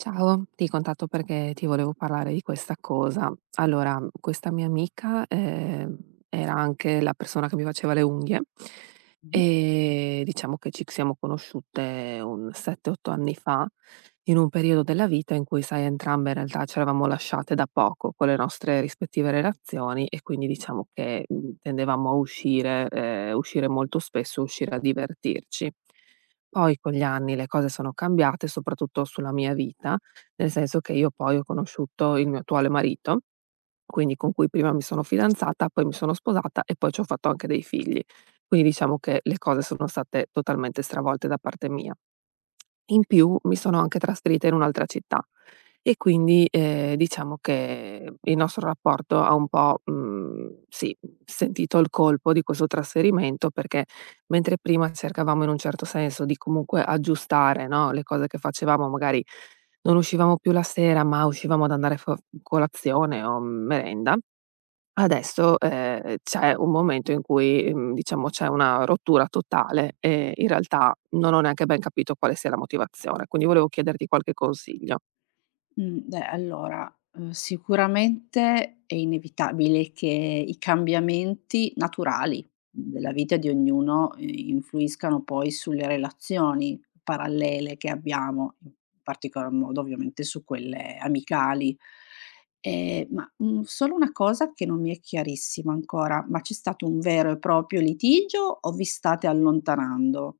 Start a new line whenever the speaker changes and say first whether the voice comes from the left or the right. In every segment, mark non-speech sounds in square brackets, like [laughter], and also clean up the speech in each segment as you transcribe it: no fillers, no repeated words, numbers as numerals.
right: Ciao, ti contatto perché ti volevo parlare di questa cosa. Allora, questa mia amica, era anche la persona che mi faceva le unghie
left: Mh-mh.
right: e diciamo che ci siamo conosciute un 7-8 anni fa, in un periodo della vita in cui, sai, entrambe in realtà ci eravamo lasciate da poco con le nostre rispettive relazioni e quindi diciamo che, tendevamo a uscire, uscire molto spesso, uscire a divertirci. Poi con gli anni le cose sono cambiate, soprattutto sulla mia vita, nel senso che io poi ho conosciuto il mio attuale marito, quindi con cui prima mi sono fidanzata, poi mi sono sposata e poi ci ho fatto anche dei figli. Quindi diciamo che le cose sono state totalmente stravolte da parte mia. In più mi sono anche trasferita in un'altra città e quindi, diciamo che il nostro rapporto ha un po', sì, sentito il colpo di questo trasferimento, perché mentre prima cercavamo in un certo senso di comunque aggiustare, no, le cose che facevamo, magari non uscivamo più la sera, ma uscivamo ad andare fu colazione o merenda. Adesso, c'è un momento in cui, diciamo c'è una rottura totale e in realtà non ho neanche ben capito quale sia la motivazione, quindi volevo chiederti qualche consiglio.
left: Mhmm, Beh, allora, sicuramente è inevitabile che i cambiamenti naturali della vita di ognuno, influiscano poi sulle relazioni parallele che abbiamo, in particolar modo ovviamente su quelle amicali. Solo una cosa che non mi è chiarissima ancora: ma c'è stato un vero e proprio litigio o vi state allontanando?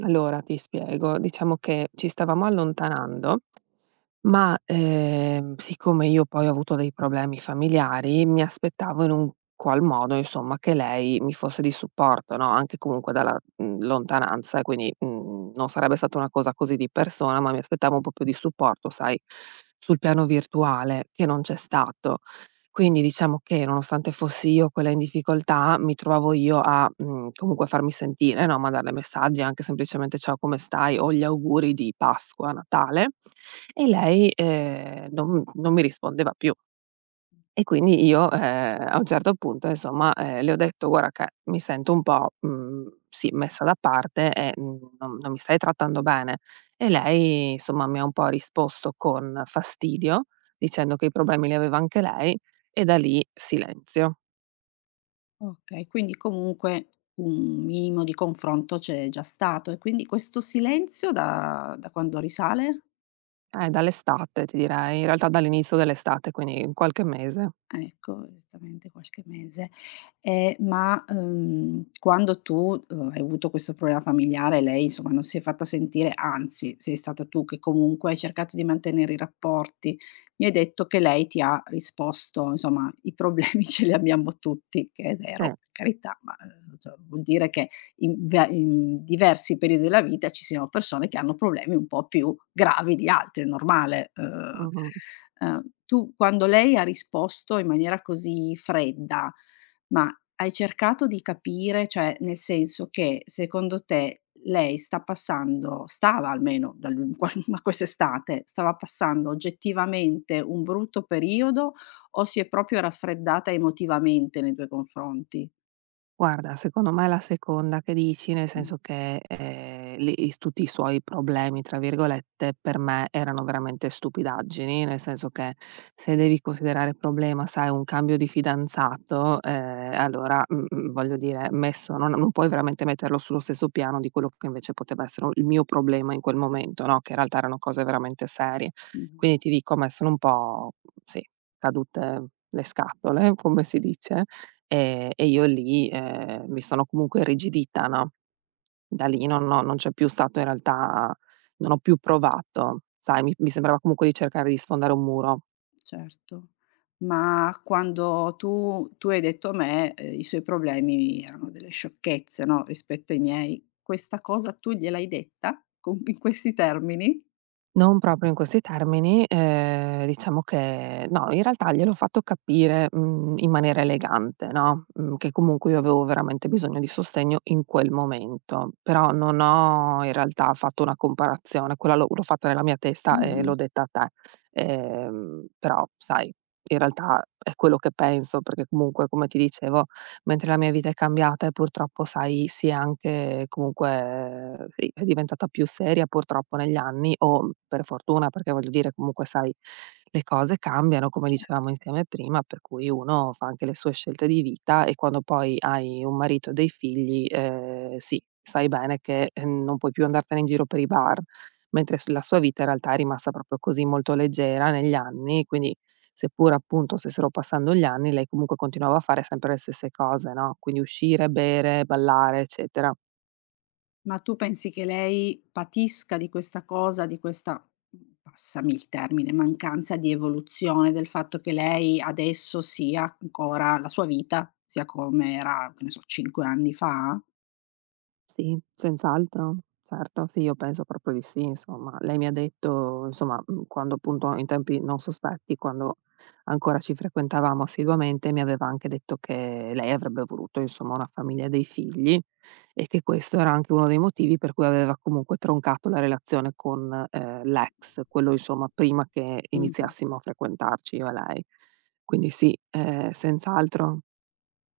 right: Allora ti spiego, diciamo che ci stavamo allontanando. Ma, siccome io poi ho avuto dei problemi familiari, mi aspettavo in un qual modo, insomma, che lei mi fosse di supporto, no, anche comunque dalla, lontananza, e quindi, non sarebbe stata una cosa così di persona, ma mi aspettavo un po' più di supporto, sai, sul piano virtuale, che non c'è stato. Quindi diciamo che nonostante fossi io quella in difficoltà, mi trovavo io a, comunque farmi sentire, no, mandarle messaggi, anche semplicemente: "Ciao, come stai?" o gli auguri di Pasqua, Natale, e lei, non mi rispondeva più. E quindi io, a un certo punto insomma, le ho detto: "Guarda che mi sento un po', sì, messa da parte e, non mi stai trattando bene". E lei insomma mi ha un po' risposto con fastidio, dicendo che i problemi li aveva anche lei e da lì silenzio.
left: Okay, quindi comunque un minimo di confronto c'è già stato e quindi questo silenzio da quando risale?
right: Dall'estate ti direi, in realtà dall'inizio dell'estate, quindi in qualche mese.
left: Ah, ecco, esattamente qualche mese. Quando tu hai avuto questo problema familiare, lei insomma non si è fatta sentire, anzi sei stata tu che comunque hai cercato di mantenere i rapporti. Mi hai detto che lei ti ha risposto, insomma: "I problemi [laughs] ce li abbiamo tutti", che è
right: Sì,
left: vero, per carità, ma, cioè vuol dire che in diversi periodi della vita ci siano persone che hanno problemi un po' più gravi di altri, è normale.
right: mh-mh.
left: Tu quando lei ha risposto in maniera così fredda, ma hai cercato di capire, cioè nel senso che secondo te lei stava almeno dal [laughs] qua ma quest'estate, stava passando oggettivamente un brutto periodo o si è proprio raffreddata emotivamente nei tuoi confronti?
right: Guarda, secondo me è la seconda che dici, nel
left: Mh,
right: senso che, li is tutti i suoi "problemi", tra virgolette, per me erano veramente stupidaggini, nel senso che se devi considerare problema, sai, un cambio di fidanzato, allora, voglio dire, messo non puoi veramente metterlo sullo stesso piano di quello che invece poteva essere un il mio problema in quel momento, no, che in realtà erano cose veramente serie.
left: mh-mh.
right: Quindi ti dico, a me sono un po' sì, cadute le scatole, [laughs] come si dice. E io lì, mi sono comunque irrigidita, no, da lì non c'è più stato, in realtà non ho più provato, sai, mi sembrava comunque di cercare di sfondare un muro.
left: Certo. Ma quando tu hai detto a me, i suoi problemi erano delle sciocchezze, no, rispetto ai miei, questa cosa tu gliel'hai detta con in questi termini?
right: Non proprio in questi termini, diciamo che no, in realtà gliel'ho fatto capire, in maniera elegante, no, che comunque io avevo veramente bisogno di sostegno in quel momento, però non ho in realtà fatto una comparazione, quella l'ho fatta nella mia testa e
left: Mh-mh.
right: l'ho detta a te. Però sai, in realtà è quello che penso, perché comunque come ti dicevo, mentre la mia vita è cambiata e purtroppo, sai, si è anche comunque sì, è diventata più seria purtroppo negli anni o per fortuna, perché voglio dire comunque, sai, le cose cambiano, come dicevamo insieme prima, per cui uno fa anche le sue scelte di vita e quando poi hai un marito e dei figli, sì, sai bene che, non puoi più andartene in giro per i bar, mentre s la sua vita in realtà è rimasta proprio così molto leggera negli anni, quindi seppur appunto stessero passando gli anni, lei comunque continuava a fare sempre le stesse cose, no, quindi uscire, bere, ballare, eccetera.
left: Ma tu pensi che lei patisca di questa cosa, di questa, passami il termine, mancanza di evoluzione, del fatto che lei adesso sia ancora la sua vita sia come era, che ne so, 5 anni fa?
right: Sì, senz'altro. Certo, sì, io penso proprio di sì, insomma. Lei mi ha detto, insomma, quando appunto in tempi non sospetti, quando ancora ci frequentavamo assiduamente, mi aveva anche detto che lei avrebbe voluto, insomma, una famiglia e dei figli e che questo era anche uno dei motivi per cui aveva comunque troncato la relazione con, l'ex, quello insomma prima che
left: Mh-mh.
right: iniziassimo a frequentarci io e lei. Quindi sì, senz'altro.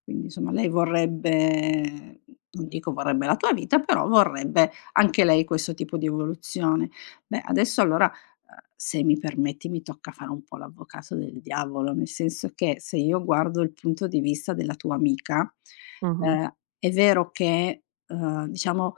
left: Quindi insomma lei vorrebbe non dico vorrebbe la tua vita, però vorrebbe anche lei questo tipo di evoluzione. Beh, adesso allora, se mi permetti mi tocca fare un po' l'avvocato del diavolo, nel senso che se io guardo il punto di vista della tua amica,
right: Mh-mh,
left: è vero che, diciamo,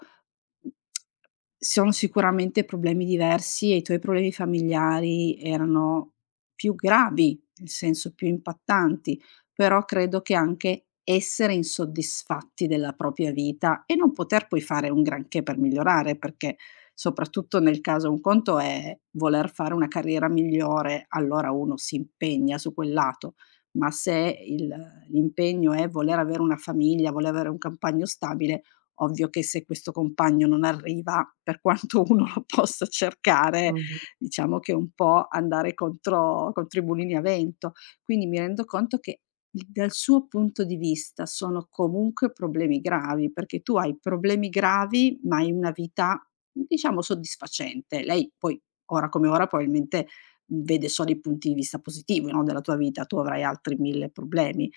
left: sono sicuramente problemi diversi e i tuoi problemi familiari erano più gravi, nel senso più impattanti, però credo che anche essere insoddisfatti della propria vita e non poter poi fare un granché per migliorare, perché soprattutto nel caso un conto è voler fare una carriera migliore, allora uno si impegna su quel lato, ma se il l'impegno è voler avere una famiglia, voler avere un compagno stabile, ovvio che se questo compagno non arriva, per quanto [laughs] uno lo possa cercare,
right: mh-mh,
left: diciamo che è un po' andare contro i mulini a vento. Quindi mi rendo conto che dal suo punto di vista sono comunque problemi gravi, perché tu hai problemi gravi, ma hai una vita, diciamo, soddisfacente. Lei poi, ora come ora, probabilmente vede solo i punti di vista positivi, no, della tua vita, tu avrai altri 1000 problemi.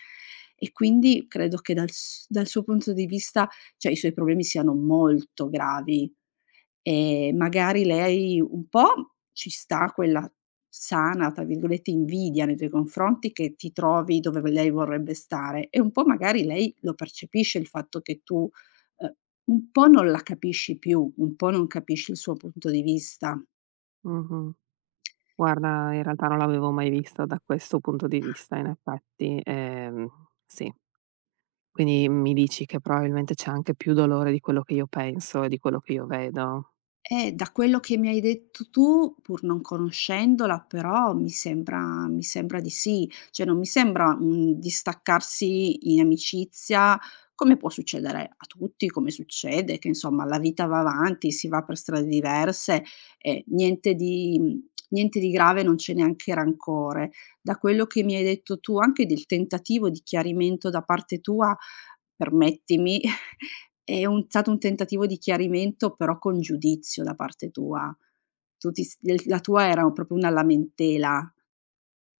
left: E quindi credo che dal suo punto di vista, cioè i suoi problemi siano molto gravi. Magari lei un po' ci sta quella "sana" tra virgolette, invidia nei tuoi confronti che ti trovi dove v lei vorrebbe stare e un po' magari lei lo percepisce il fatto che tu, uhm, un po' non la capisci più, un po' non capisci il suo punto di vista.
right: mh-mh. Guarda, in realtà non l'avevo mai vista da questo punto di vista, in effetti. Sì. Quindi mi dici che probabilmente c'è anche più dolore di quello che io penso e di quello che io vedo.
left: Da quello che mi hai detto tu, pur non conoscendola, però mi sembra di sì. Cioè, non mi sembra un distaccarsi in amicizia, come può succedere a tutti, come succede che insomma la vita va avanti, si va per strade diverse e niente di niente di grave, non c'è neanche rancore. Da quello che mi hai detto tu, anche del tentativo di chiarimento da parte tua, permettimi, [laughs] è un stato un tentativo di chiarimento, però con giudizio da parte tua. Tu ti s l La tua era proprio una lamentela.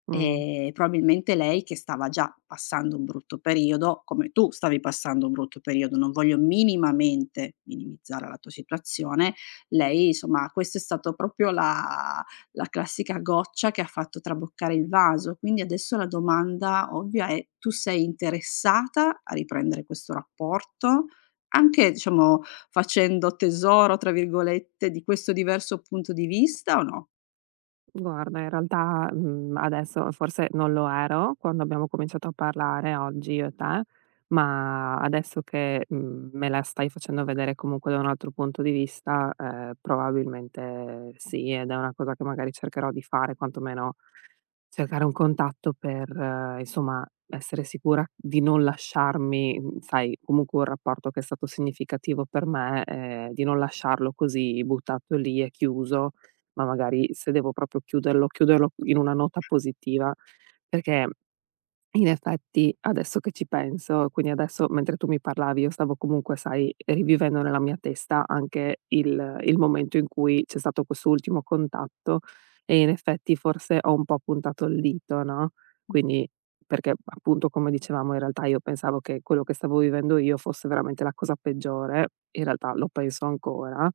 right: Mh.
left: Probabilmente lei che stava già passando un brutto periodo, come tu stavi passando un brutto periodo, non voglio minimamente minimizzare la tua situazione, lei insomma questo è stato proprio la classica goccia che ha fatto traboccare il vaso. Quindi adesso la domanda ovvia è: tu sei interessata a riprendere questo rapporto? Anche diciamo facendo "tesoro", tra virgolette, di questo diverso punto di vista o no?
right: Guarda, in realtà, adesso forse non lo ero quando abbiamo cominciato a parlare oggi io e te, ma adesso che, me la stai facendo vedere comunque da un altro punto di vista, probabilmente sì, ed è una cosa che magari cercherò di fare, quantomeno cercare un contatto per, insomma, essere sicura di non lasciarmi, sai, comunque un rapporto che è stato significativo per me, di non lasciarlo così buttato lì e chiuso, ma magari se devo proprio chiuderlo, chiuderlo in una nota positiva, perché in effetti adesso che ci penso, quindi adesso mentre tu mi parlavi, io stavo comunque, sai, rivivendo nella mia testa anche il momento in cui c'è stato questo ultimo contatto e in effetti forse ho un po' puntato il dito, no? Quindi, perché appunto come dicevamo, in realtà io pensavo che quello che stavo vivendo io fosse veramente la cosa peggiore, in realtà lo penso ancora.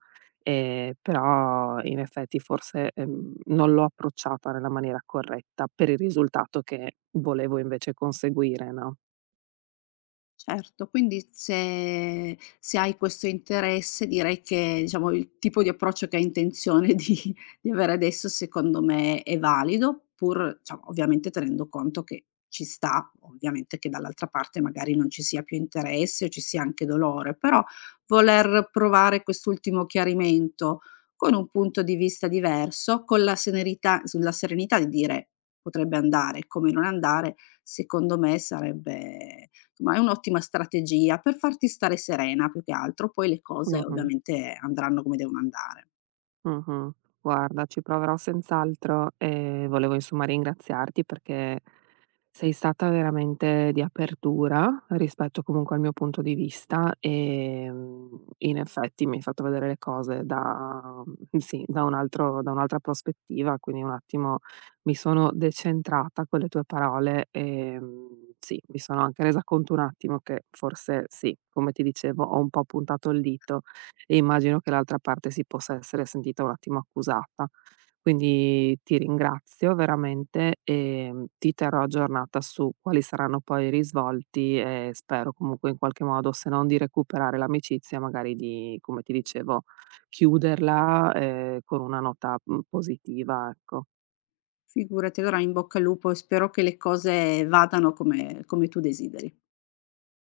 right: Però in effetti forse, non l'ho approcciata nella maniera corretta per il risultato che volevo invece conseguire, no.
left: Certo, quindi se hai questo interesse direi che, diciamo, il tipo di approccio che hai intenzione [laughs] di avere adesso secondo me è valido, pur diciamo, ovviamente tenendo conto che ci sta, ovviamente, che dall'altra parte magari non ci sia più interesse o ci sia anche dolore, però voler provare quest'ultimo chiarimento con un punto di vista diverso, con la senerità sulla serenità di dire: "Potrebbe andare, come non andare", secondo me sarebbe ma è un'ottima strategia per farti stare serena più che altro, poi le cose
right: Mh-mh.
left: ovviamente andranno come devono andare.
right: Mh-mh. Guarda, ci proverò senz'altro e volevo insomma ringraziarti perché sei stata veramente di apertura rispetto comunque al mio punto di vista, in effetti mi hai fatto vedere le cose da sì, da un'altra prospettiva, quindi un attimo mi sono decentrata con le tue parole, sì, mi sono anche resa conto un attimo che forse sì, come ti dicevo, ho un po' puntato il dito e immagino che l'altra parte si possa essere sentita un attimo accusata. Quindi ti ringrazio veramente e mm, ti terrò aggiornata su quali saranno poi i risvolti e spero comunque in qualche modo, se non di recuperare l'amicizia, magari di, come ti dicevo, chiuderla con una nota mm, positiva, ecco.
left: Figurati, allora in bocca al lupo e spero che le cose vadano come tu desideri.